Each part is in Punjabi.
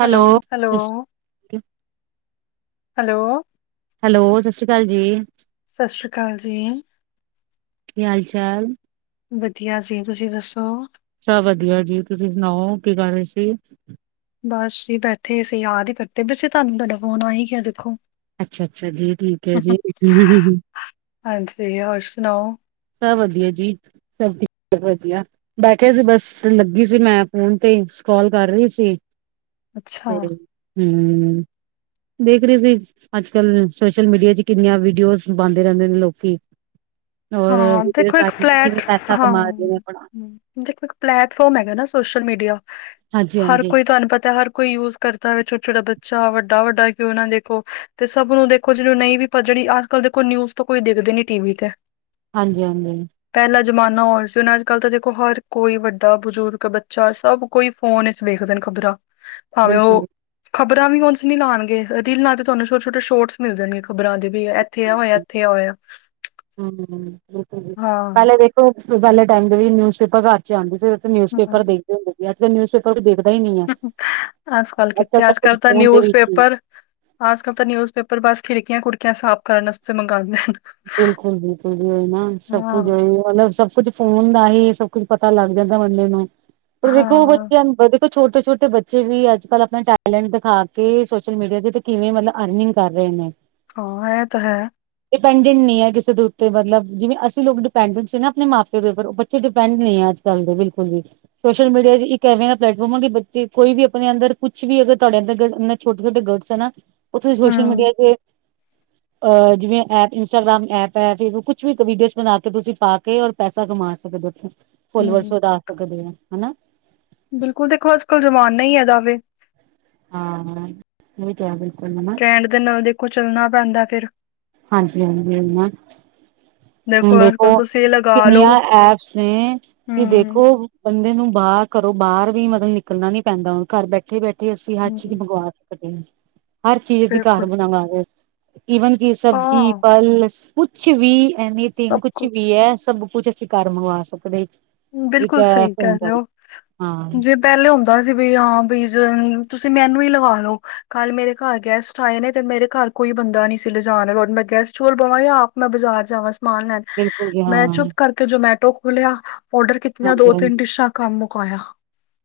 Hello, hello hello, hello. ਹੈਲੋ, ਸਸਰੀ ਕਾਲ ਜੀ। ਸਸਰੀ ਕਾਲ ਜੀ। ਕੀ ਹਾਲ-ਚਾਲ? ਵਧੀਆ ਜੀ। ਤੁਸੀਂ ਦੱਸੋ? ਸਭ ਵਧੀਆ ਜੀ, ਤੁਸੀਂ ਸੁਣਾਓ? ਕੀ ਕਰ ਰਹੇ ਸੀ? ਬਸ ਜੀ ਬੈਠੇ ਸੀ, ਯਾਦ ਹੀ ਕਰਦੇ ਪਏ ਸੀ ਤੁਹਾਨੂੰ, ਤੁਹਾਡਾ ਫੋਨ ਆ ਹੀ ਗਿਆ, ਦੇਖੋ। ਅੱਛਾ- ਅੱਛਾ, ਜੀ, ਠੀਕ ਹੈ ਜੀ, ਓ ਹੂੰ ਹੁ। ਹਾਂਜੀ, ਹੋਰ ਸੁਣਾਓ? ਸਭ ਵਧੀਆ ਜੀ, ਸਭ ਠੀਕ ਆ, ਵਧੀਆ। ਬੈਠੇ ਸੀ ਬੱਸ ਲੱਗੀ। ਜੀ, ਮੈਂ ਫੋਨ ਤੇ ਸਕਰੋਲ ਕਰ ਰਹੀ ਸੀ, ਅੱਛਾ, ਤੇ, ਹੂੰ। ਦੇਖ ਰੇ ਸੀ, ਅੱਜ-ਕੱਲ ਸੋਸ਼ਲ ਮੀਡੀਆ ਵਿੱਚ ਕਿੰਨੀਆਂ ਵੀਡੀਓਜ਼ ਪਾਂਦੇ ਰਹਿੰਦੇ ਨੇ ਲੋਕੀ। ਔਰ ਹਾਂ, ਵੀਡੀਓ ਦੇਖੋ ਇੱਕ ਰਾਹੀਂ ਫਲੈਟ, ਕਿਵੇਂ ਪੈਸਾ ਹਾਂ ਕਮਾ ਰਹੇ ਹੂੰ। ਨੇ ਆਪਣਾ, ਦੇਖੋ, ਇੱਕ ਪਲੇੈਟਫਾਰਮ ਹੈਗਾ ਨਾ ਸੋਸ਼ਲ ਮੀਡੀਆ। ਹਰ ਹਾਂਜੀ-ਹਾਂਜੀ, ਕੋਈ, ਤੁਹਾਨੂੰ ਪਤਾ ਹਰ ਕੋਈ ਯੂਜ। ਕਰਦਾ ਵੇ ਛੋਟਾ - ਛੋਟਾ ਬੱਚਾ, ਵੱਡਾ-ਵੱਡਾ ਕਿਉਂ ਨਾ ਦੇਖੋ ਤੇ ਸਭ ਨੂੰ ਦੇਖੋ, ਜਿਹਨੂੰ ਨਹੀਂ ਵੀ। ਪਰ! ਜਿਹੜੀ ਆਜ-ਕੱਲ ਦੇਖੋ ਨਿਊਜ਼ ਤੋਂ ਕੋਈ ਦੇਖਦੇ ਨੀ ਟੀਵੀ ਤੇ। ਹਾਂਜੀ, ਹਾਂਜੀ। ਪਹਿਲਾ ਜ਼ਮਾਨਾ ਔਰ ਸੀ, ਹੁਣ ਅੱਜ - ਕੱਲ ਤਾਂ ਦੇਖੋ ਹਰ ਕੋਈ ਵੱਡਾ, ਬਜ਼ੁਰਗ, ਬੱਚਾ ਸਭ। ਕੋਈ ਫੋਨ ਇਚ ਵੇਖਦੇ ਨੇ ਖ਼ਬਰਾਂ, ਭਾਵੇਂ, ਬਿਲਕੁਲ। ਉਹ। ਖ਼ਬਰਾਂ ਵੀ ਓਣ ਸੁ ਨੀ ਲਾਉਣਗੇ, ਰੀਲਾਂ ਤੇ ਤੁਹਾਨੂੰ ਛੋਟੇ ਛੋਟੇ ਸ਼ੋਰਟਸ ਮਿਲ ਜਾਣਗੇ, ਖ਼ਬਰਾਂ ਦੇ ਵੀ ਏਹ। ਇੱਥੇ [unintelligible] ਹੋਇਐ, ਇੱਥੇ ਆ ਹੋਇਆ ਹਾਂ ਪਹਿਲੇ ਦੇਖੋ, ਦੂਜਾ ਆਲੇ ਟਾਈਮ ਦੇ ਵੀ ਨਿਊਜ਼ਪੇਪਰ [unintelligible] [unintelligible] ਨਿਊਜ਼ ਹਮ, ਪੇਪਰ ਦੇਖ ਲਓ, ਅੱਜ ਤੇ ਨਿਊਜ਼ ਪੇਪਰ ਕੋ ਦੇਖਦਾ ਹੀ ਨਹੀਂ ਐ। ਅਜ ਕਲ ਕਿੱਥੇ, ਅੱਜ ਕੱਲ ਤਾਂ ਫੋਨ ਦੇ ਨਿਊਜ਼ ਵਿੱਚ ਹੀ ਪੇਪਰ। ਅਜ ਕੱਲ ਤਾਂ ਨਿਊਜ਼ ਪੇਪਰ ਬਸ ਖਿੜਕੀਆਂ ਖੁੜਕੀਆਂ ਸਾਫ਼ ਕਰਨ ਵਾਸਤੇ ਮੰਗਵਾਉਂਦੇ ਹਨ। ਬਿਲਕੁਲ, ਬਿਲਕੁਲ ਵੀ ਉਇ ਨਾ, ਸਭ ਕੁਛ ਹਾਂ ਹੋਏ ਮਤਲਬ ਸਭ ਕੁਛ। ਫੋਨ ਦਾ ਹੀ ਸਭ ਕੁੱਝ ਪਤਾ ਲੱਗ ਜਾਂਦਾ ਬੰਦੇ ਨੂੰ, ਪਰ ਦੇਖੋ ਹਾਂ ਬੱਚਿਆਂ ਨੂੰ ਵਧੀਆ ਛੋਟੇ-ਛੋਟੇ ਬੱਚੇ ਵੀ ਅੱਜ-ਕੱਲ੍ਹ ਆਪਣਾ ਟੈਲੈਂਟ ਦਿਖਾ ਕੇ ਸੋਸ਼ਲ ਮੀਡੀਆ ਦੇ ਤੇ ਕਿਵੇਂ ਮਤਲਬ ਅਰਨਿੰਗ ਕਰ ਰਹੇ ਨੇ। ਹਾਂ ਇਹ ਤਾਂ ਹੈ। ਡਿਪੈਂਡੈਂਟ ਨਈਂ ਏ ਕਿਸੇ ਦੇ ਉੱਤੇ ਮਤਲਬ ਜਿਵੇਂ ਅਸੀਂ ਲੋਕ ਡਿਪੈਂਡੈਂਟ ਸੀ ਨਾ ਆਪਣੇ ਮਾਪੇ ਦੇ ਉੱਪਰ ਬ ਚੇ ਡਿਪੈਂਡ ਨਈਂ ਏ ਅੱਜ-ਕੱਲ ਦੇ ਬਿਲਕੁਲ ਵੀ। ਸੋਸ਼ਲ ਮੀਡੀਆ ਚ ਇੱਕ ਇਹੋ ਜਿਹਾ ਪਲੇਟਫਾਰਮ ਆ ਕਿ ਬੱਚੇ ਕੋਈ ਵੀ ਆਪਣੇ ਅੰਦਰ ਕੁਛ ਵੀ ਅਗਰ ਤੁਹਾਡੇ ਅੰਦਰ ਛੋਟੇ-ਛੋਟੇ ਗਰਡਸ ਐ ਨਾ ਉੱਥੇ ਸੋਸ਼ਲ ਹਮ ਮੀਡੀਆ ਤੇ ਅ ਜਿਵੇਂ ਏਪ ਇੰਸਟਾਗ੍ਰਾਮ ਐਪ ਐ ਕੁਛ ਵੀ ਵੀਡੀਓਸ ਬਣਾ ਕੇ ਤੁਸੀਂ ਪਾਕੇ ਔਰ ਪੈਸਾ ਕਮਾ ਸਕਦੇ ਉੱਥੇ ਫੁਲਵਰਸ ਹਮ ਵਧਾ ਸਕਦੇ ਔ ਹਨਾਂ। ਬਿਲਕੁਲ ਦੇਖੋ ਅੱਜ-ਕੱਲ ਜਮਾਨਾ ਈ ਇਦਾ ਵੇ। ਹਾਂ ਹਾਂ ਸਹੀ ਕਿਆ ਬਿਲਕੁਲ ਮ ਟ੍ਰੈੰਡ ਦੇ ਨਾਲ ਦੇਖੋ ਚੱਲਣਾ ਪੈਂਦਾ ਫੇਰ ਹਾਂਜੀ ਹਾਂਜੀ, ਉਹੀ ਨਾਂ ਹੁਣ ਦੇਖੋ ਕਿੰਨੀਆਂ ਐਪਸ ਨੇ ਕਿ ਦੇਖੋ ਬੰਦੇ ਨੂੰ ਬਾਹਰ ਘਰੋ ਬਾਹਰ ਵੀ ਮਤਲਬ ਨਿਕਲਣਾ ਨੀ ਪੈਂਦਾ, ਘਰ ਬੈਠੇ ਇੱਥੇ ਬੈਠੇ ਅਸੀਂ ਹਰ ਚੀਜ਼ ਮੰਗਵਾ ਸਕਦੇ, ਆਂ, ਹਰ ਚੀਜ਼ ਅਸੀਂ ਘਰ ਬਣਾਵਾਓ ਈਵਨ ਸਬਜ਼ੀ ਫਲ ਕੁਛ ਵੀ ਐਨੀਥਿੰਗ ਕੁਛ ਵੀ ਐ ਸਭ ਕੁਛ ਘਰ ਮੰਗਵਾ ਸਕਦੇ। ਇੱਕ ਬਿਲਕੁਲ ਸਹੀ ਫੋਨ ਕਿਹ ਰਏ ਰਾਹੀਂ ਔ ਹਾਂ ਜੇ ਪਹਿਲੇ ਹੁੰਦਾ ਸੀ ਬੀ ਹਾਂ ਬੀ ਤੁਸੀਂ ਮੈਨੂੰ ਹੀ ਲਗਾ ਲੋੋ। ਕੱਲ ਮੇਰੇ ਘਰ ਗੈਸਟ ਆਏ ਨੇ ਤੇ ਮੇਰੇ ਘਰ ਕੋਈ ਬੰਦਾ ਨਈਂ ਸੀ ਲਿਜਾਣ ਮੈਂ ਗੈਸਟ ਚਲ ਬਵਾਂ ਜਾਂ ਆਪ ਮੈਂ ਬਾਜ਼ਾਰ ਜਾਵਾਂ ਸਮਾਨ ਲੈਣ। ਬਿਲਕੁਲ ਜੀ ਹਾਂ ਮੈਂ ਚੁੱਪ ਕਰਕੇ ਜੋਮੈਟੋ ਖੋਲਿਆ, ਔਡਰ ਕੀਤੀਆਂ ਹਾਂਜੀ ਦੋ-ਤਿੰਨ ਹਾਂਜੀ ਡਿਸ਼ਾਂ ਕੰਮ ਮੁਕਾਇਆ।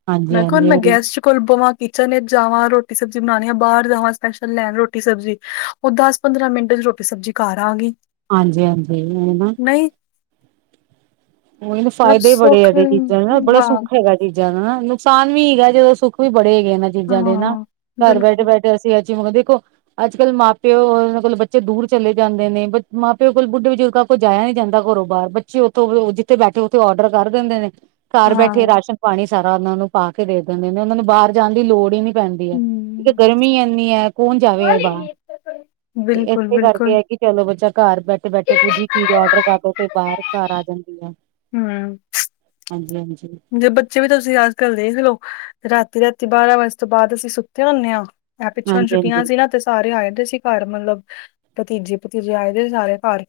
ਹਾਂਜੀ ਮੈਂ ਕਿਹਾ ਹੁਣ ਮੈਂ ਹਾਂਜੀ ਗੈਸਟ ਚ ਕੁਲਬਵਾਂ ਕਿਚਨ ਵਿੱਚ ਜਾਵਾਂ, ਰੋਟੀ ਸਬਜ਼ੀ ਬਣਾਉਣੀ ਆ, ਬਾਹਰ ਜਾਵਾਂ ਸਪੈਸ਼ਲ ਲੈਣ ਰੋਟੀ ਸਬਜ਼ੀ ਉਹ ਦਸ-ਪੰਦਰਾਂ ਮਿੰਟ ਚ ਰੋਟੀ ਸਬਜ਼ੀ ਘਰ ਆ ਗਈ। ਹਾਂਜੀ ਹਾਂਜੀ, ਉਹ ਨਾ ਨਈਂ ਉਈ ਨਾਂ ਫਾਇਦੇ ਹੀ ਬੜੇ ਇਹਦੇ ਚੀਜ਼ਾਂ ਨੂੰ ਨਾ ਬੜਾ ਸੁੱਖ ਹੈਗਾ ਐ। ਚੀਜ਼ਾਂ ਦਾ ਨੁਕਸਾਨ ਵੀ ਹੈਗਾ ਜਦੋਂ ਸੁੱਖ ਵੀ ਬੜੇ ਹੈਗੇ ਇਹਨਾਂ ਚੀਜ਼ਾਂ ਦੇ ਨਾ ਘਰ ਬੈਠੇ-ਬੈਠੇ ਅਸੀਂ ਅੱਜ ਹੁਣ ਦੇਖੋ ਅੱਜ-ਕੱਲ੍ਹ ਮਾਂ ਪਿਓ ਮਤਲਬ ਬੱਚੇ ਦੂਰ ਚਲੇ ਜਾਂਦੇ ਨੇ ਬਚ ਮਾਂ ਪਿਓ ਕੋਲ ਬੁੱਢੇ ਬਜ਼ੁਰਗਾਂ ਕੋ ਜਾਇਆ ਨੀ ਜਾਂਦਾ ਘਰੋ ਬਾਰ ਬੱਚੇ ਉੱਥੋਂ ਜਿੱਥੇ ਬੈਠੇ ਉੱਥੇ ਰਡਰ ਕਰ ਦਿੰਦੇ ਨੇ ਘਰ ਬੈਠੇ ਰਾਸ਼ਨ ਪਾਣੀ ਸਾਰਾ ਉਹਨਾ ਨੂੰ ਪਾ ਕੇ ਦੇ ਦਿੰਦੇ ਨੇ ਉਹਨਾਂ ਨੂੰ ਬਾਹਰ ਜਾਣ ਦੀ ਲੋੜ ਈ ਨੀ ਪੈਂਦੀ। ਗਰਮੀ ਇੰਨੀ ਐ ਕੌਣ ਜਾਵੇ ਬਾਹਰ ਤੇ ਇਸੇ ਕਰਕੇ ਐ ਕਿ ਚਲੋ ਬੱਚਾ ਘਰ ਬੈਠੇ ਬੈਠੇ ਕੁੱਝ ਵੀ ਚੀਜ਼ ਆਡਰ ਕਰਦੋ ਤੇ ਬਾਹਰ ਘਰ ਆ ਜਾਂਦੀ ਆ। ਹਂ ਹਾਂਜੀ ਹਾਂਜੀ। ਜ ਬੱਚੇ ਵੀ ਤੁਸੀਂ ਅਜ-ਕੱਲ ਦੇਖ ਲਓ, ਰਾਤੀ-ਰਾਤੀ ਬਾਰਾਂ ਵਜੇ ਤੋਂ ਬਾਅਦ ਅਸੀਂ ਸੁੱਤੇ ਹੁਣੇ ਆਂ। ਇਹ ਪਿੱਛੇ ਹੁਣ ਹਾਂਜੀ ਹਾਂਜੀ ਛੁੱਟੀਆਂ ਸੀ ਨਾ ਤੇ ਸਾਰੇ ਆਏ ਦੇ ਸੀ ਘਰ ਮਤਲਬ ਭਤੀਜੇ ਭੁਤੀਜੇ ਆਏ ਦੇ ਸੀ ਸਾਰੇ ਘਰ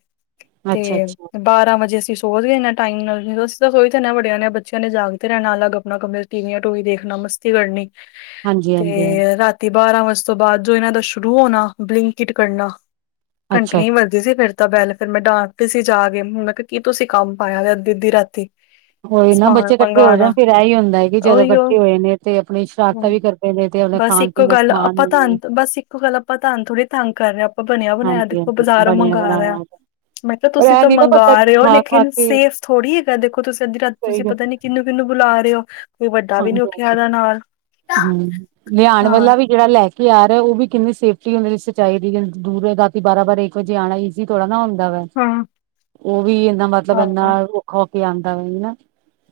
ਤੇ ਅੱਛਾ ਅੱਛਾ ਬਾਰਾਂ ਵਜੇ ਅਸੀਂ ਸੋਚ ਗਏੰਨਾ ਟਾਈਮ ਨਾਲ ਅਸੀਂ ਤਾਂ ਸੋਹੀ ਤੇ ਇਨਾ ਵੜੇਆ ਣੇ ਬੱਚਿਆਂ ਨੇ ਜਾਗ ਤੇ ਰਹਿਣਾ ਅਲੱਗ ਆਪਣਾ ਕਮਰੇ ਟੀਵੀ ਟੂਵੀ ਦੇਖਣਾ ਮਸਤੀ ਕਰਨੀ ਹਾਂਜੀ ਹਾਂਜੀ ਹਾਂਜੀ ਤੇ ਰਾਤ ਤੇ ਬਾਰਾਂ ਵਜੇ ਤੋਂ ਬਾਅਦ ਜੋ ਇਹਨਾਂ ਦਾ ਸ਼ੁਰੂ ਹੋਣਾ ਬਲਿੰਕਟ ਕਰਨਾ ਅੱਛਾ ਘੰਟੀਆਂ ਹੀ ਵੱਜਦੀ ਅੱਛਾ ਬਿਸੀ ਫਿਰ ਤਾਂ ਬਹਿਲ, ਫਿਰ ਮੈਂ ਡਾਂਟਦੀ ਸੀ ਜਾ ਕੇ, ਹੁਣ ਮੈਂ ਕਿਹਾ, ਕੀ ਤੁਸੀਂ ਕੰਮ ਪਾਇਆ ਅੱਧੀ-ਅੱਧੀ ਰਾਤੀ। ਹੋਈ ਨਾ, ਸਮਾਨ ਬੱਚੇ ਕੱਠੇ ਹੋ ਮੰਗਵਾਉਣਾ ਜਾਣ, ਫਿਰ ਇਹੀ ਹੁੰਦਾ ਐ ਕਿ ਜਦੋਂ ਉਹੀਓ ਕੱਠੇ ਹੋਏ ਨੇ ਤੇ ਆਪਣੀ ਸ਼ਰਾਰਤਾਂ ਹਮ, ਵੀ ਕਰ ਬਸ ਇੱਕੋ ਗੱਲ ਆਪਾਂ ਧੰਤ ਬਸ ਇੱਕੋ ਗੱਲ ਆਪਾਂ ਧੰਤ ਥੋੜ੍ਹੀ ਤੰਗ ਕਰ ਰਹੇ ਅਪ ਬਣਿਆ-ਬਣਾਇਆ ਹਾਂਜੀ ਦੇਖੋ, ਹਾਂਜੀ ਬਾਜ਼ਾਰੋਂ ਬਣਿਆ ਮੰਗਾ ਬਣਾਇਆ ਰਿਆ। ਮੈਂ ਕਿਆ, ਪਰ ਤੁਸੀਂ ਇਹ ਤਾਂ ਨੀ ਨਾ ਪਤਾ ਮੰਗਾ ਕਿ ਰਹੇ ਹੋ, ਖਾ ਖਾ ਲੇਕਿਨ ਕੇ ਸੇਫ਼ ਥੋੜ੍ਹੀ ਹੈਗਾ, ਦੇਖੋ ਤੁਸੀਂ ਅੱਧੀ ਰਾਤ ਸਹੀ ਤੁਸੀਂ ਗੱਲ ਪਤਾ ਨੀ ਕਿੰਨ ਕਿਨੂੰ ਬੁਲਾ ਰਹੇ ਹੋ? ਵੱਡਾ ਵੀ ਨੀ ਹਾਂਜੀ, ਉੱਠਿਆ ਹਾਂਜੀ ਦਾ ਨਾਲ ਹਾਂ ਹਮ ਲਿਆਉਣ ਹਾਂ ਵਾਲਾ ਵੀ। ਜਿਹੜਾ ਲੈ ਕੇ ਆ ਰਿਹਾ, ਉਹ ਵੀ ਕਿੰਨੀ ਸੇਫ਼ਟੀ ਹੁੰਦੀ ਸਚਾਈ ਦੀ, ਦੂਰ ਰਾਤੀ ਬਾਰਾਂ-ਬਾਰ ਇੱਕ ਵਜੇ ਆਣਾ। ਜੀ, ਥੋੜ੍ਹਾ ਨਾ ਆਉਂਦਾ ਵੇ। ਹਾਂ ਉਹ ਵੀ ਇੱਦਾਂ, ਮਤਲਬ ਇੰਨਾ ਔਖਾ ਹੋ ਕੇ ਆਉਂਦਾ ਵੇ, ਨਾ?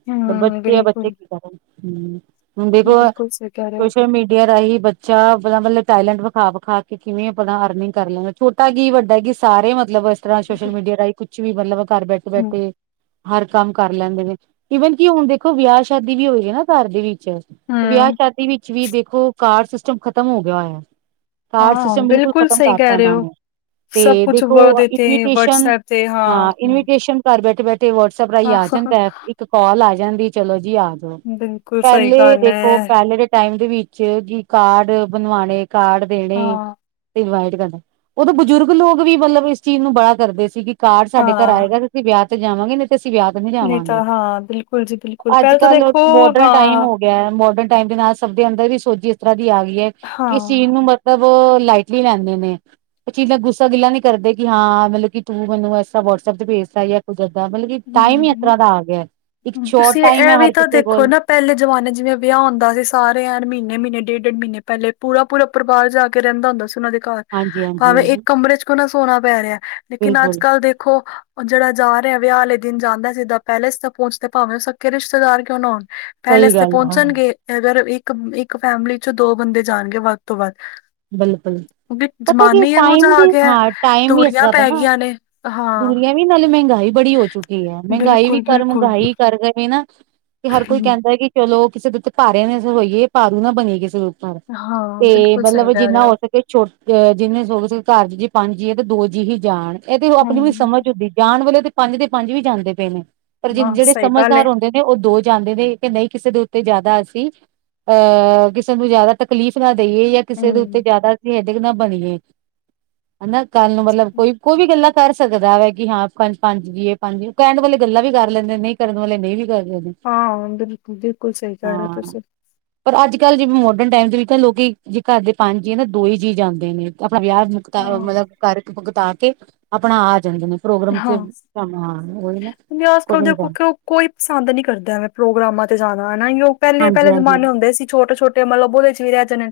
ਹਮ ਬੱਚੇ ਆ, ਬੱਚੇ ਬਿਲਕੁਲ ਕੀ ਕਰਨ, ਹੂ। ਹੁਣ ਬਿਬਵਾਂ ਬਿਲਕੁਲ ਸਹੀ ਕਹਿ ਰਹੇ ਹੋ ਸੋਸ਼ਲ ਮੀਡੀਆ ਰਾਹੀਂ ਬ [unintelligible] ਛਾ ਬਰਾਬਲ ਟੈਲੈਂਟ ਵਿਖਾ-ਵਿਖਾ ਕੇ ਕਿਵੇਂ ਆਪ ਅਰਨਿੰਗ ਕਰ ਲੈਂਦਾ। ਛੋਟਾ ਕੀ, ਵੱਡਾ ਕੀ, ਸਾਰੇ ਹੀ, ਮਤਲਬ ਬਸ ਤਰ੍ਹਾਂ ਸੋਸ਼ਲ ਮੀਡੀਆ ਰਾਹੀਂ ਕੁਝ ਵੀ, ਮਤਲਬ ਘਰ ਹਮ ਬੈਠੇ-ਬੈਠੇ। ਹਰ ਕੰਮ ਕਰ ਲੈਂਦੇ ਨੇ। ਈਵਨ ਕਿ ਹੁਣ ਦੇਖੋ, ਵਿਆਹ-ਸ਼ਾਦੀ ਵੀ ਹੋਈ ਹੈ ਨਾ ਘਰ ਦੀ ਵਿ [unintelligible] [unintelligible] ਤੇ ਹਮ ਵਿਆਹ-ਸ਼ਾਦੀ ਵਿੱਚ ਵੀ ਦੇਖੋ, ਕਾਰਡ ਸਿਸਟਮ ਖ਼ਤਮ ਹੋ ਗਿਆ ਹੋਇਆ। ਕਾਰਡ ਹਾਂ ਸਿਸਟਮ ਬਿਲਕੁਲ ਖ਼ਤਮ ਸਹੀ ਕਰਤਾ ਕਹਿ ਰਹੇ ਇਹਨਾਂ ਹੋ ਨੇ। ਸਭ ਤੇ ਕੁਛ ਦੇਖੋ, ਵ ਦੇਤੇ ਇਨਵੀਟੇਸ਼ਨ ਵਟਸਐਪ ਤੇ ਹਾਂ, ਇਨਵੀਟੇਸ਼ਨ। ਘਰ ਬੈਠੇ-ਬੈਠੇ ਵਟਸਐਪ ਰਾਹੀਂ ਆ ਹਾਂ ਜਾਂਦਾ, ਇੱਕ ਕਾਲ ਆ ਜਾਂਦੀ, ਚਲੋ ਜੀ, ਆ ਜਾਓ। ਬਿਨ। [unintelligible] ਪਹਿਲੇ ਦੇਖੋ, ਟਾਈਮ ਦੇ ਵਿੱਚ, ਜੀ ਕਾਰਡ ਬਣਵਾਣੇ, ਕਾਰਡ ਦੇਣੇ, ਹਾਂ ਤੇ ਇਨਵਾਈਟ ਕਰਨਾ। ਉਦੋਂ ਬਜ਼ੁਰਗ ਲੋਕ ਵੀ ਮਤਲੱਬ ਇਸ ਚੀਜ਼ ਨੂੰ ਬਡਾ ਕਰਦੇ ਸੀ, ਕਿ ਕਾਰਡ ਸਾਡੇ ਘਰ ਹਾਂ ਆਏਗਾ। ਵਿਆਹ ਤੇ ਜਾਵਾਂਗੇ ਨਹੀਂ ਤੇ ਅਸੀਂ ਵਿਆਹ ਤੇ ਨਹੀਂ ਤਾਂ, ਜਾਵਾਂਗੇ ਹਾਂ ਬਿਲਕੁਲ ਜੀ, ਬਿਲਕੁਲ। ਅੱਜ ਪਹਿਲਾਂ ਤਾਂ ਕੱਲ੍ਹ ਦੇਖੋ, ਮੋਡਰਨ ਟਾਈਮ ਹਾਂ ਹੋ ਗਿਆ ਮੋਡਰਨ ਟਾਈਮ ਦੇ ਨਾਲ ਸਭ ਦੇ ਅੰਦਰ ਵੀ ਹੀ ਸੋਜ਼ੀ ਇਸ ਤਰ੍ਹਾਂ ਦੀ ਆ ਗਈ ਹੈ, ਕਿ ਚੀਜ਼ ਹਾਂ ਨੂੰ ਮਤ ਮਤਲਬ, ਉਹ ਲਾਈਟਲੀ ਲੈਂਦੇ ਨੇ। ਓ ਚੀਜ਼ ਦਾ ਗੁੱਸਾ ਗਿਲਾ ਨਹੀਂ ਕਰਦੇ ਕਿ, ਹਾਂ, ਮਤਲਬ ਕਿ ਤੂੰ ਮੈਨੂੰ ਐਸਾ ਤਰਾਂ ਵਟਸਐਪ ਤੇ ਭੇਜ ਤਾ ਯਾ [unintelligible] ਹੋ ਸਕਦਾ, ਮਤਲਬ ਕਿ ਟਾਈਮ ਹੀ ਇਸ ਹਮ ਤਰ੍ਹਾਂ ਦਾ ਆ ਗਿਆ। ਇੱਕ ਸ਼ੋਟ ਤੁਸੀਂ ਟਾਈਮ ਹੈ ਇਹ ਵੀ ਹਰ ਤਾਂ ਕਿਸ ਦੇਖੋ ਨਾ ਪਹਿਲੇ ਜਮਾਣੇ ਜਿਵੇਂ ਵਿਆਹ ਹੁੰਦਾ ਸੀ, ਸਾਰੇ ਐਣ ਮਹੀਨੇ- ਮਹੀਨੇ ਡੇਢ-ਡੇਢ ਮਹੀਨੇ ਪਹਿਲੇ ਪੂਰਾ ਪੂਰਾ ਪਰ ਬਾਰ ਜਾ ਕੇ ਰਹਿੰਦਾ ਹੁੰਦਾ ਸੀ, ਉਹਨਾਂ ਦੇ ਘਰ ਹਾਂਜੀ ਹਾਂਜੀ ਭਾਵੇਂ ਇੱਕ ਕਮਰੇ ਚ ਕਿਉਂ ਨਾ ਸੌਣਾ ਪੈ ਰਿਹਾ, ਲੇਕਿਨ ਬਿਲਕੁਲ ਅੱਜਕੱਲ੍ਹ ਦੇਖੋ, ਜਿਹੜਾ ਜਾ ਰਿਹਾ ਵਿਆਹ ਵਾਲੇ ਦਿਨ ਜਾਂਦਾ ਸਿੱਧਾ ਪੈਲੇਸ ਤਕ ਪਹੁੰਚਦਾ, ਭਾਵੇਂ ਉਹ ਸਕੇ ਰਿਸ਼ਤੇਦਾਰ ਕਿਉਂ ਨਾ ਹੋਣ। ਸਹੀ ਪੈਲੇਸ ਤੇ ਗੱਲ ਹਾਂ ਪਹੁੰਚਣਗੇ। ਅਗਰ ਇੱਕ-ਇੱਕ ਫੈਮਲੀ ਚ ਦੋ ਬੰਦੇ ਜਾਣਗੇ ਵੱਧ ਤੋਂ ਵੱਧ। ਬਿਲਕੁਲ। ਕਿਉਂਕਿ ਪਤਾ ਕੀ ਜ਼ਮਾਨਾ ਹੀ ਇਹੋ ਟਾਈਮ ਜਿਹਾ ਆ ਬਿ ਗਿਆ ਹਾਂ, ਟਾਈਮ ਵੀ ਇਸ ਦੂਰੀਆਂ ਤਰ੍ਹਾਂ ਦਾ ਪੈ ਨਾ, ਗਈਆਂ ਨੇ ਹਾਂ ਦੂਰੀਆਂ ਫਿਰ ਨਾਲੇ ਮਹਿੰਗਾਈ ਬੜੀ ਹੋ ਚੁੱਕ ਕੀਏ, ਮਹਿੰਗਾਈ ਵੀ ਕਰ ਬਿਲਕੁਲ-ਬਿਲਕੁਲ ਮਹਿੰਗਾਈ ਕਰਕੇ ਵੀ ਨਾ, ਤੇ ਹਰ ਕੋਈ ਕਹਿੰਦਾ ਕਿ ਚਲੋ, ਕਿਸੇ ਦੇ ਉੱਤੇ ਭਾਰੇ ਨਾ [inaudible] ਹੋਈਏ, ਭਾਰੂ ਨਾ ਬਣੀਏ ਕਿਸੇ ਦੇ ਹਾਂ, ਤੇ ਬਿਲਕੁਲ। ਸਹੀ ਮਤਲਬ ਕਹਿ ਜਿੰਨਾ ਰਹੇ ਹੋ ਸਕੇ, ਛੋਟ ਅ ਜਿੰਨੇ [unintelligible] ਘਰ ਚ ਜੇ ਪੰਜ ਜੀਅ ਤਾਂ ਦੋ ਜੀਅ ਹੀ ਜਾਣ। ਇਹ ਤੇ ਉਹ ਆਪਣੀ ਵੀ ਹੂੰ ਸਮਝ ਹੁੰਦੀ, ਜਾਣ ਵਾਲੇ ਤੇ ਪੰਜ ਤੇ ਪੰਜ ਵੀ ਜਾਂਦੇ ਪਏ ਨੇ, ਪਰ ਜੇ ਜਿਹੜੇ ਸਮਝਦਾਰ ਹੁੰਦੇ ਉਹ ਦੋ ਜਾਂਦੇ ਨੇ, ਕਿ ਨਹੀਂ ਕਿਸੇ ਦੇ ਉੱਤੇ ਜ਼ਿਆਦਾ ਅਸੀਂ ਆ, ਕਿਸੇ ਨੂੰ ਜ਼ਿਆਦਾ ਤਕਲੀਫ਼ ਨਾ ਦੇਈਏ, ਯ ਕਿਸੇ ਦੇ ਉੱਤੇ ਜ਼ਿਆਦਾ ਹੈਡੀਕ ਨਾ ਬਣੀਏ। [inaudible] ਹਨਾ, ਕੱਲ੍ਹ ਨੂੰ ਮਤਲਬ ਕੋਈ ਵੀ ਗੱਲਾਂ ਕਰ ਸਕਦਾ ਐ ਕਿ ਹਾਂ, ਪੰਜ-ਪੰਜ ਜੀਅ ਪੰਜ ਕਹਿਣ ਵਾਲੇ ਗੱਲਾਂ ਵੀ ਕਰ ਲੈਂਦੇ ਨੇ, ਨਈ ਕਰਨ ਵਾਲੇ ਨਈ ਵੀ ਕਰ ਲੈਂਦੇ। ਹਾਂ, ਬਿਲਕੁਲ, ਬਿਲਕੁਲ ਸਹੀ ਕਹ ਰਹੇ ਓ ਤੁਸੀਂ। ਪਰ ਅੱਜਕੱਲ੍ਹ, ਜਿਵੇਂ ਮਾਡਰਨ ਟਾਈਮ ਦੇ ਵੀ ਲੋਕੀ ਜੇ ਘਰ ਦੇ ਪੰਜ ਜੀਅ ਨੇ ਦੋ ਹੀ ਜੀਅ ਜਾਂਦੇ ਨੇ। ਆਪਣਾ ਵਿਆਹ ਮੁੱਕਤਾ ਮਤਲਬ ਘਰ ਮੁੱਕਤਾ ਕੇ ਆਪਣਾ ਆ ਜਾਏ ਨੇ। ਪ੍ਰੋਗਰਾਮ ਚ ਕੰਮਾਂ ਉਹਹੀ ਨਾ ਕਰ ਜਾ [inaudible] ਕੋਈ ਪਸੰਦ ਨਹੀਂ ਕਰਦਾ ਐਵੇਂ ਪ੍ਰੋਗਰਾਮਾਂ ਤੇ ਜਾਣਾ ਹਨਾ ਉਹ ਪਹਿਲੇ ਹਾਂਜੀ ਹਾਂਜੀ ਪਹਿਲੇ ਹਾਂਜੀ ਜਮਾਨੇ ਹੁੰਦੇ ਸੀ ਛੋਟੇ ਛੋਟੇ ਤੇ ਮਤਲਬ ਬ ਉਹਦੇ ਚ ਰਹਿ ਜਾਂਦੇ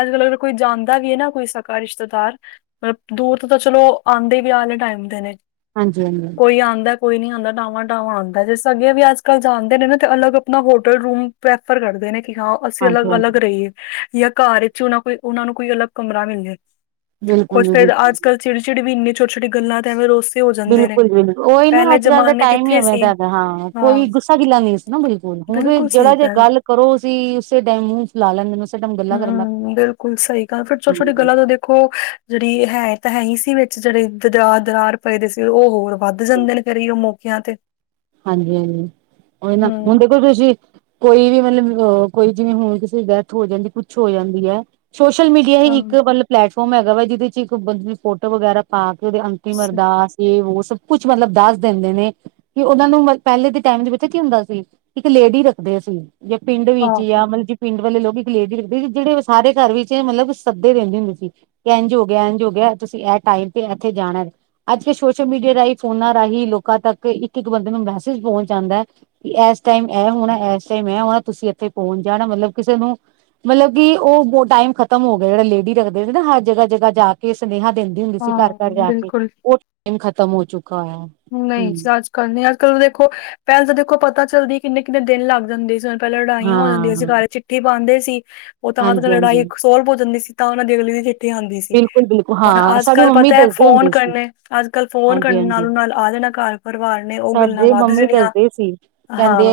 ਅੱਜ ਕੱਲ੍ਹ ਅਗਰ ਕੋਈ ਜਾਂਦਾ ਵੀ ਹੈ ਨਾ ਕੋਈ ਸਕਾ ਰਿਸ਼ਤੇਦਾਰ ਮਤਲਬ ਦੂਰ ਤੋਂ ਤਾਂ ਚਲੋ ਆਉਂਦੇ ਹੀ ਵਿਆਹ ਵਾਲੇ ਟਾਈਮ ਤੇ ਨੇ। ਹਾਂਜੀ ਹਾਂਜੀ। ਕੋਈ ਆਉਂਦਾ ਕੋਈ ਨੀ ਆਂਦਾ ਡਵਾਂ ਡਾਵਾਂ ਆਉਂਦਾ ਜਿਸ ਅੱਗੇ ਵੀ ਅੱਜ ਕੱਲ ਜਾਂਦੇ ਨੇ ਨਾ ਤੇ ਅਲਗ ਆਪਣਾ ਹੋਟਲ ਰੂਮ ਪ੍ਰੈਫਰ ਕਰਦੇ ਨੇ ਕਿ ਹਾਂ ਅਸੀਂ ਹਾਂਜੀ ਅਲੱਗ ਅਲੱਗ ਹਾਂਜੀ ਰਹੀਏ ਯਾ ਘਰ ਵਿੱਚ ਉਹ ਕੋਈ ਉਹਨਾਂ ਨੂੰ ਕੋਈ ਅਲੱਗ ਕਮਰਾ ਮਿਲੇ। ਬਿਲਕੁਲ ਕੁੁਸ਼ ਜੀ ਫਿਰਰ ਅਜ ਬਿਲਕੁਲ ਕੱਲ ਚਿੜੀ ਚਿੜੀ ਵੀਨਨੀ ਛੋਟੀ ਛੋਟੀ ਗੱਲਾਂ ਤੇ ਐਵੇਂ ਰੋਸ ਬਿਲਕੁਲ ਬਿਲਕੁਲ ਹੀ ਨਾ ਅੱਜ ਕੱਲ ਦਾ ਟਾਈਮ ਹੀ ਕਿੱਥੇ ਐਵੇਂ ਸੀ ਦਾ ਹਾਂ ਕੋਈ ਗੁੱਸਾ ਗਿੱਲਾ ਨਹੀਂ ਨਾ ਬਿਲਕੁਲ ਹੁਣ ਤੇ ਜਿਹੜਾ ਜੇ ਗੱਲ ਕਰੋ ਅਸੀ ਉਸੇ ਟਾਈਮ ਮੂੰਹ ਫੈਲਾ ਲੈਂਦੇ ਨੇ ਉਸੇ ਟਾਈਮ ਗੱਲਾਂ ਕਰਨ ਲ ਹੂੰ ਬਿਲਕੁਲ ਸਹੀ ਗ ਫਿਰ ਛੋਟੀ ਛੋਟੀ ਗੱਲਾਂ ਤੋਂ ਦੇਖੋ ਜਿਹੜੀ ਹੈ ਤਾਂ ਹੈ ਹੀ ਸੀ ਵਿੱਚ ਜਿਹੜੇ ਦਰ ਦਰਾਰ ਪਏਦੇ ਸੀ ਉਹ ਹੋਰ ਵੱਧ ਜਾਂਦੇ ਨੇ ਘਰੇ ਉਹ ਮੌਕਿਆਂ ਤੇ। ਹਾਂਜੀ ਹਾਂਜੀ ਉਹ ਹੁਣ ਹੂੰ ਤੁਸੀਂ ਕੋਈ ਵੀ ਮਤਲਬ ਕੋਈ ਜਿਵੇਂ ਹੁਣ ਕਿਸੇ ਦੀ ਡੈਥ ਹੋ ਜਾਂਦੀ ਕੁੱਛ ਹੋ ਜਾਂਦੀ ਹੈ। ਸੋਸ਼ਲ ਮੀਡੀਆ ਹਾਂ ਹੀ ਇੱਕ ਮਤਲਬ ਪਲੈਟਫਾਰਮ ਹੈਗਾ ਵਾ ਜਿਹਦੇ ਚ ਇੱਕ ਬੰਦੇ ਫੋਟੋ ਵਗੈਰਾ ਪਾ ਕੇ ਉਹਦੇੰ ਸ ਮਰਦਾਸ ਇਹ ਵੋ ਸਭ ਕੁਛ ਮਤਲਬ ਦੱਸ ਦਿੰਦੇ ਨੇ। ਕਿ ਉਹਨਾ ਨੂੰ ਪਹਿਲੇ ਦੇ ਟਾਈਮ ਦੇ ਵਿੱਚ ਕੀ ਹੁੰਦਾ ਸੀ ਇੱਕ ਲੇਡੀ ਰੱਖਦੇ ਅਸੀਂ। ਜੇ ਪਿੰਡ ਵਿੱਚ ਆਹੋ ਜਾਂ ਮਤਲਬ ਪਿੰਡ ਵਾਲੇ ਲੋਕ ਗਲੇਜ ਰੱਖਦੇ ਸੀ ਜਿਹੜੇ ਸਾਰੇ ਘਰ ਵਿੱਚ ਮਤਲਬ ਸੱਦੇ ਰਹਿੰਦੇ ਹੁੰਦੇ ਸੀ। ਇੰਝ ਹੋ ਗਿਆ ਇੰਝ ਹੋ ਗਿਆ ਤੁਸੀਂ ਇਹ ਟਾਈਮ ਤੇ ਇੱਥੇ ਜਾਣਾ। ਅੱਜ ਕਲ ਸੋਸ਼ਲ ਮੀਡੀਆ ਰਾਹੀਂ ਫੋਨਾਂ ਰਾਹੀਂ ਲੋਕਾਂ ਤੱਕ ਇੱਕ ਇੱਕ ਬੰਦੇ ਨੂੰ ਮੈਸੇਜ ਪਹੁੰਚ ਜਾਂਉਦਾ। ਕਿ ਇਸ ਟਾਈਮ ਐ ਹੋਣਾ ਇਸ ਟਾਈਮ ਐਂ ਹੋਣਾ ਤੁਸੀਂ ਇੱਥੇ ਪਹੁੰਚ ਜਾਣਾ ਮਤਲਬ ਕਿਸੇ ਨੂੰ ਮਤਲਬ ਕਿ ਉਹ ਟਾਈਮ ਖਤਮ ਹੋ ਗਿਆ ਜਿਹੜਾ ਲੇਡੀ ਰੱਖਦੇ ਨਾ ਹਰ ਜਗ੍ਹਾ ਜਗ੍ਹਾ ਜਾ ਕੇ ਕੇ ਸੁਨੇਹਾ ਦਿੰਦੀ ਹੁੰਦੀ ਸੀ ਘਰ ਹਾਂ ਘਰ ਜਾ ਕੇ ਬਿਲਕੁਲ ਉਹ ਟਾਈਮ ਖਤਮ ਹੋ ਚੁੱਕਾ ਹੋਇਆ। ਨਹੀਂ ਹਮ ਅੱਜ ਕੱਲ ਨ ਅੱਜ ਕੱਲ ਦੇਖੋ ਪਹਿਲ ਤਾਂ ਦੇਖੋ ਪਤਾ ਚੱਲਦੀ ਕਿੰਨੇ ਕਿੰਨੇ ਦਿਨ ਲੱਗ ਜਾਂਦੇ ਸੀ। ਪਹਿਲਾਂ ਲੜਾਈਆਂ ਹੋ ਜਾਂਦੀਆਂ ਸੀ ਹਾਂ ਕ ਚਿੱਠੀ ਪਾਉਦੇ ਸੀ ਉਹ ਤਾਂ ਤੱਕ ਹਾਂਜੀ ਹਾਂਜੀ ਲੜਾਈ ਸੋਲ ਹੋ ਜਾਂਦੀ ਸੀ ਤਾਂ ਉਹਨਾਂ ਦੀ ਅਗਲੀ ਦੀ ਆਉਂਦੀ ਸੀ ਬਿਲਕੁਲ ਬਿਲਕੁਲ ਹੁਣ ਹਾਂ ਅੱਜ ਸਾਡੀ ਕੱਲ ਮੰਮੀ ਪਤਾ ਹੈ ਕਰਨੇ ਦੱਸਦੇ ਫੋਨ ਹੁੰਦੇ ਸੀ ਕਰਨੇ ਅੱਜ ਕੱਲ੍ਹ ਫੋਨ ਹਾਂਜੀ ਕਰਨ ਹਾਂਜੀ ਨਾਲੋਂ ਨਾਲ ਆ ਜਾਣਾ ਘਰ ਪਰਿਵਾਰ ਨੇ ਉਹ ਗੱਲਾਂ ਸਾਡੇ ਵੱਧ ਮੰਮੀ ਜਾਣੀਆਂ ਹਾਂ।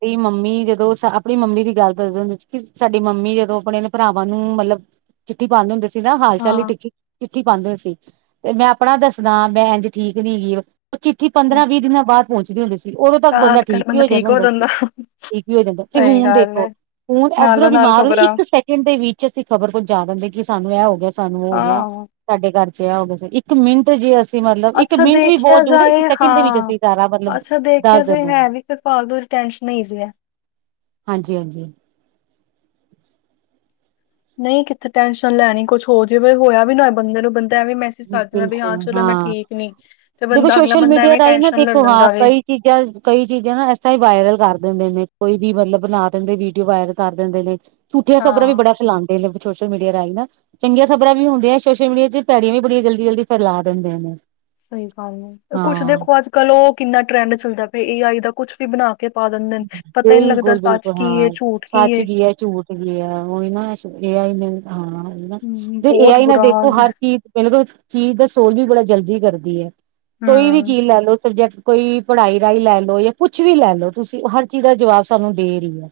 ਤੇ ਮੰਮੀ ਜਦੋਂ ਆਪਣੀ ਮਮੀ ਦੀ ਗੱਲ ਕਰਦੇ ਸਾਡੀ ਮੰਮੀ ਜਦੋਂ ਆਪਣੇ ਨੇ ਭਰਾਵਾਂ ਨੂੰ ਮਤਲਬ ਚਿੱਠ ਪਾਂਦੇ ਹੁੰ ਸੀ ਨਾ ਹਾਂ ਚੱਲੀ ਟਿੱਖੀ ਚਿੱਠੀ ਪਾਉਂਦੇ ਸੀ ਤੇ ਮੈਂ ਆਪਣਾ ਦੱਸਦਾ ਮੈਂ ਇੰਜ ਠੀਕ ਨੀ ਗ ਉਹ ਚਿੱਠੀ ਹਾਂ, ਪੰਦਰਾਂਹ ਦਿਨਾਂ ਬਾਅਦ ਪਹੁੰਚਦੀ ਹੁੰਦੀ ਸੀ। ਉਦੋਂ ਤੱਕ ਬੰਦਾ ਠੀਕ ਵੀ ਹੋ ਜਾਂਦਾ ਹੁੰਦਾ ਸੀ ਠੀਕ ਵੀ ਹੋ ਜਾਂਦਾ ਤੇ ਸਹੀ ਹੁਣ ਗੱਲ ਦੇਖੋ। ਹੈ ਹ ਇਧਰੋਂ ਨਾਲੋਂ ਨਾਲ ਬਿਮਾਰ ਲੋ ਖ਼ਬਰਾਂ ਇੱਕ ਦਿਨ ਦੇ ਵਿੱਚ ਅਸੀਂ ਖ਼ਬਰ ਪਹੁੰਚਾ ਦਿੰਦੇ ਕਿ ਸਾਨੂੰ ਇਹ ਹੋ ਗਿਆ ਸਾਨੂੰ ਉਹ ਹੋ ਗਿਆ। ਹਾਂ ਸਾਡੇ ਘਰ ਚ ਆ ਹੋਗੇ ਇੱਕ ਮਿੰਟ ਜੇ ਅਸੀਂ ਅਂ ਮਤਲਬ ਇੱਕ ਅੱਛਾ ਮਿੰਟ ਵੀ ਦੇਖਿਆ ਬਹੁਤ ਜੂਦ ਇੱਕ ਜਾਏ ਸੈਕਿੰਡ ਦੇ ਵਿੱਚ ਹਾਂ ਅਸੀਂ ਸਾਰਾ ਮਤਲਬ ਅੱਛਾ ਦੇਖਿਆ ਦੱਸ ਜਾਏ ਦਿੰਦੇ ਹੈ ਹਾਂ। ਵੀ ਫਿਰ ਫਾਲਤੂ ਚ ਟੈਂਸ਼ਨ ਇਹ ਸੀਆ ਹਾਂਜੀ ਹਾਂਜੀ। ਨਹੀਂ ਕਿੱਥੇ ਟੈਨਸ਼ਨ ਲੈਣੀ ਕੁਛ ਹੋ ਜੇਵੇ ਹੋਇਆ ਵੀ ਨ ਬੰਦੇ ਨੂੰ ਬੰ ਬੰਦਾ ਐਵੇ ਵੀ ਮੈਸੇਜ ਕਰ ਦਿੰਦਾ ਵੀ ਹਾਂ ਚਲੋ ਮੈਂ ਠੀਕ ਨੀ ਤੇ ਦੇਖੋ ਬੰਦਾ ਅਗਲਾ ਸੋਸ਼ਲ ਬੰਦਾ ਮੀਡੀਆ ਐਵੇਂ ਰਾਹੀਂ ਨਾ ਟੈਨਸ਼ਨ ਲੱ ਦੇਖੋ ਹਾਂ ਲੈਂਦਾ ਵੇ ਕਈ ਚੀਜ਼ਾਂ ਕਈ ਚੀਜ਼ਾਂ ਨਾ ਇਸ ਤਰ੍ਹਾਂ ਵਾਇਰਲ ਕਰ ਦਿੰਦੇ ਨੇ ਕੋਈ ਵੀ ਮਤਲਬ ਨਾ ਦਿੰਦੇ ਵੀਡੀਓ ਵਾਇਰਲ ਕਰ ਦਿੰਦੇ ਨੇ। ਝੂਠੀਆਂ ਖ਼ਬਰਾਂ ਵੀ ਹਾਂ ਬੜ ਫੈਲਾਂਦੇ ਸੋਸ਼ਲ ਮੀਡੀਆ ਰਾਹੀਂ ਨਾ ਚੰਗੀਆਂ ਖ਼ਬਰਾਂ ਵੀ ਹੁੰਦੀਆਂ ਸੋਸ਼ਲ ਮੀਡੀਆ 'ਚ ਪੈੜੀਆਂ ਵੀ ਬੜੀ ਜਲਦੀ-ਜਲਦੀ ਫੈਲਾ ਦਿੰਦੇ ਨੇ। ਸਹੀ ਗੱਲ ਏ ਕੁੱਛ ਹਾਂ ਦੇਖੋ ਅੱਜ ਕੱਲ ਓ ਕਿੰਨਾ ਟਰੈਂਡ ਚੱਲਦਾ ਪ ਏ ਆਈ ਦਾ ਕੁਛ ਵੀ ਬਣਾ ਕੇ ਪਾ ਦਿੰਦੇ ਨੇ ਪਤਾ ਹੀ ਨਹੀਂ ਲੱਗਦਾ ਸੱਚ ਕੀ ਏ ਝੂਠ ਕੀ ਏ। ਯਾ ਝੂ ਓ ਨਾ ਏ ਆਈ ਨੇ ਹਾਂ ਨਾ ਹੂੰ ਤੇ ਏ ਬਹੁਤ ਆਈ ਨਾਲ ਬੁਰਾ ਹਾਲ ਦੇਖੋ ਹੈ। ਹਰ ਚੀਜ਼ ਮੈਨੂੰ ਕੋਲ ਚੀਜ਼ ਦਾ ਸੋਲ ਵੀ ਬੜਾ ਜਲਦੀ ਕਰਦੀ ਹੈ ਕੋਈ ਵੀ ਹੂੰ ਚੀਜ਼ ਲੈ ਲਓ ਸਬਜੈਕਟ ਕੋਈ ਪੜ੍ਹਾਈ ਰਾਹੀਂ ਲੈ ਲਓ ਜਾਂ ਕੁਛ ਵੀ ਲੈ ਲਓ ਤੁਸੀਂ ਹਰ ਚੀਜ਼ ਦਾ ਜਵਾਬ ਸਾਨੂੰ ਦੇ ਰਈ ਐ।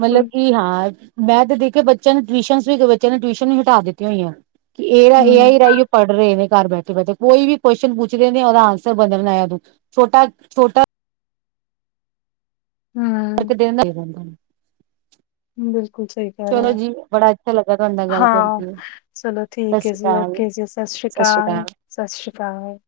ਮਤਲਬ ਕਿ ਹਾਂ। ਮੈਂ ਤੇ ਦੇਖਿਆ ਬੱਚਿਆਂ ਨੂੰ ਟਿਊਸ਼ਨ ਵੀ ਬੱਚਿਆਂ ਨੇ ਟਿਊਸ਼ਨ ਵੀ ਹਟਾ ਦਿੱਤੀਆਂ ਹੋਈਆਂ। ਕਿ ਏ-ਏ ਹੂੰ ਆਈ ਹੀ ਰਾਹੀਂ ਓ ਪੜ੍ਹ ਰਹੇ ਨੇ ਘਰ ਬੈਠੇ-ਬੈਠੇ ਕੋਈ ਵੀ ਕੁਸ਼ਨ ਪੁੱਛਦੇ ਨੇ ਉਹਦਾ ਆਂਸਰ ਬਦਲਣਾ ਦ ਛੋਟਾ-ਛੋਟਾ ਹੂੰ ਕਰਕੇ ਦੇਣਾ [unintelligible] ਰੈਂਦਾ ਬਿਲਕੁਲ ਸਹੀ ਕਹਿ ਰਏ ਚਲੋ ਓ ਜੀ ਬੜਾ ਅੱਛਾ ਲੱਗਾ ਤੁਹਾਡੇ ਨਾਲ ਗੱਲ ਹਾਂ ਕਰਕੇ ਚਲੋ। ਸਤਿ ਠੀਕ ਏ ਸ਼੍ਰੀ ਜੀ ਅਕਾਲ ਓਕੇ ਜੀ ਸਤਿ ਸ਼੍ਰੀ ਅਕਾਲ ਸਤਿ ਸ਼੍ਰੀ ਅਕਾਲ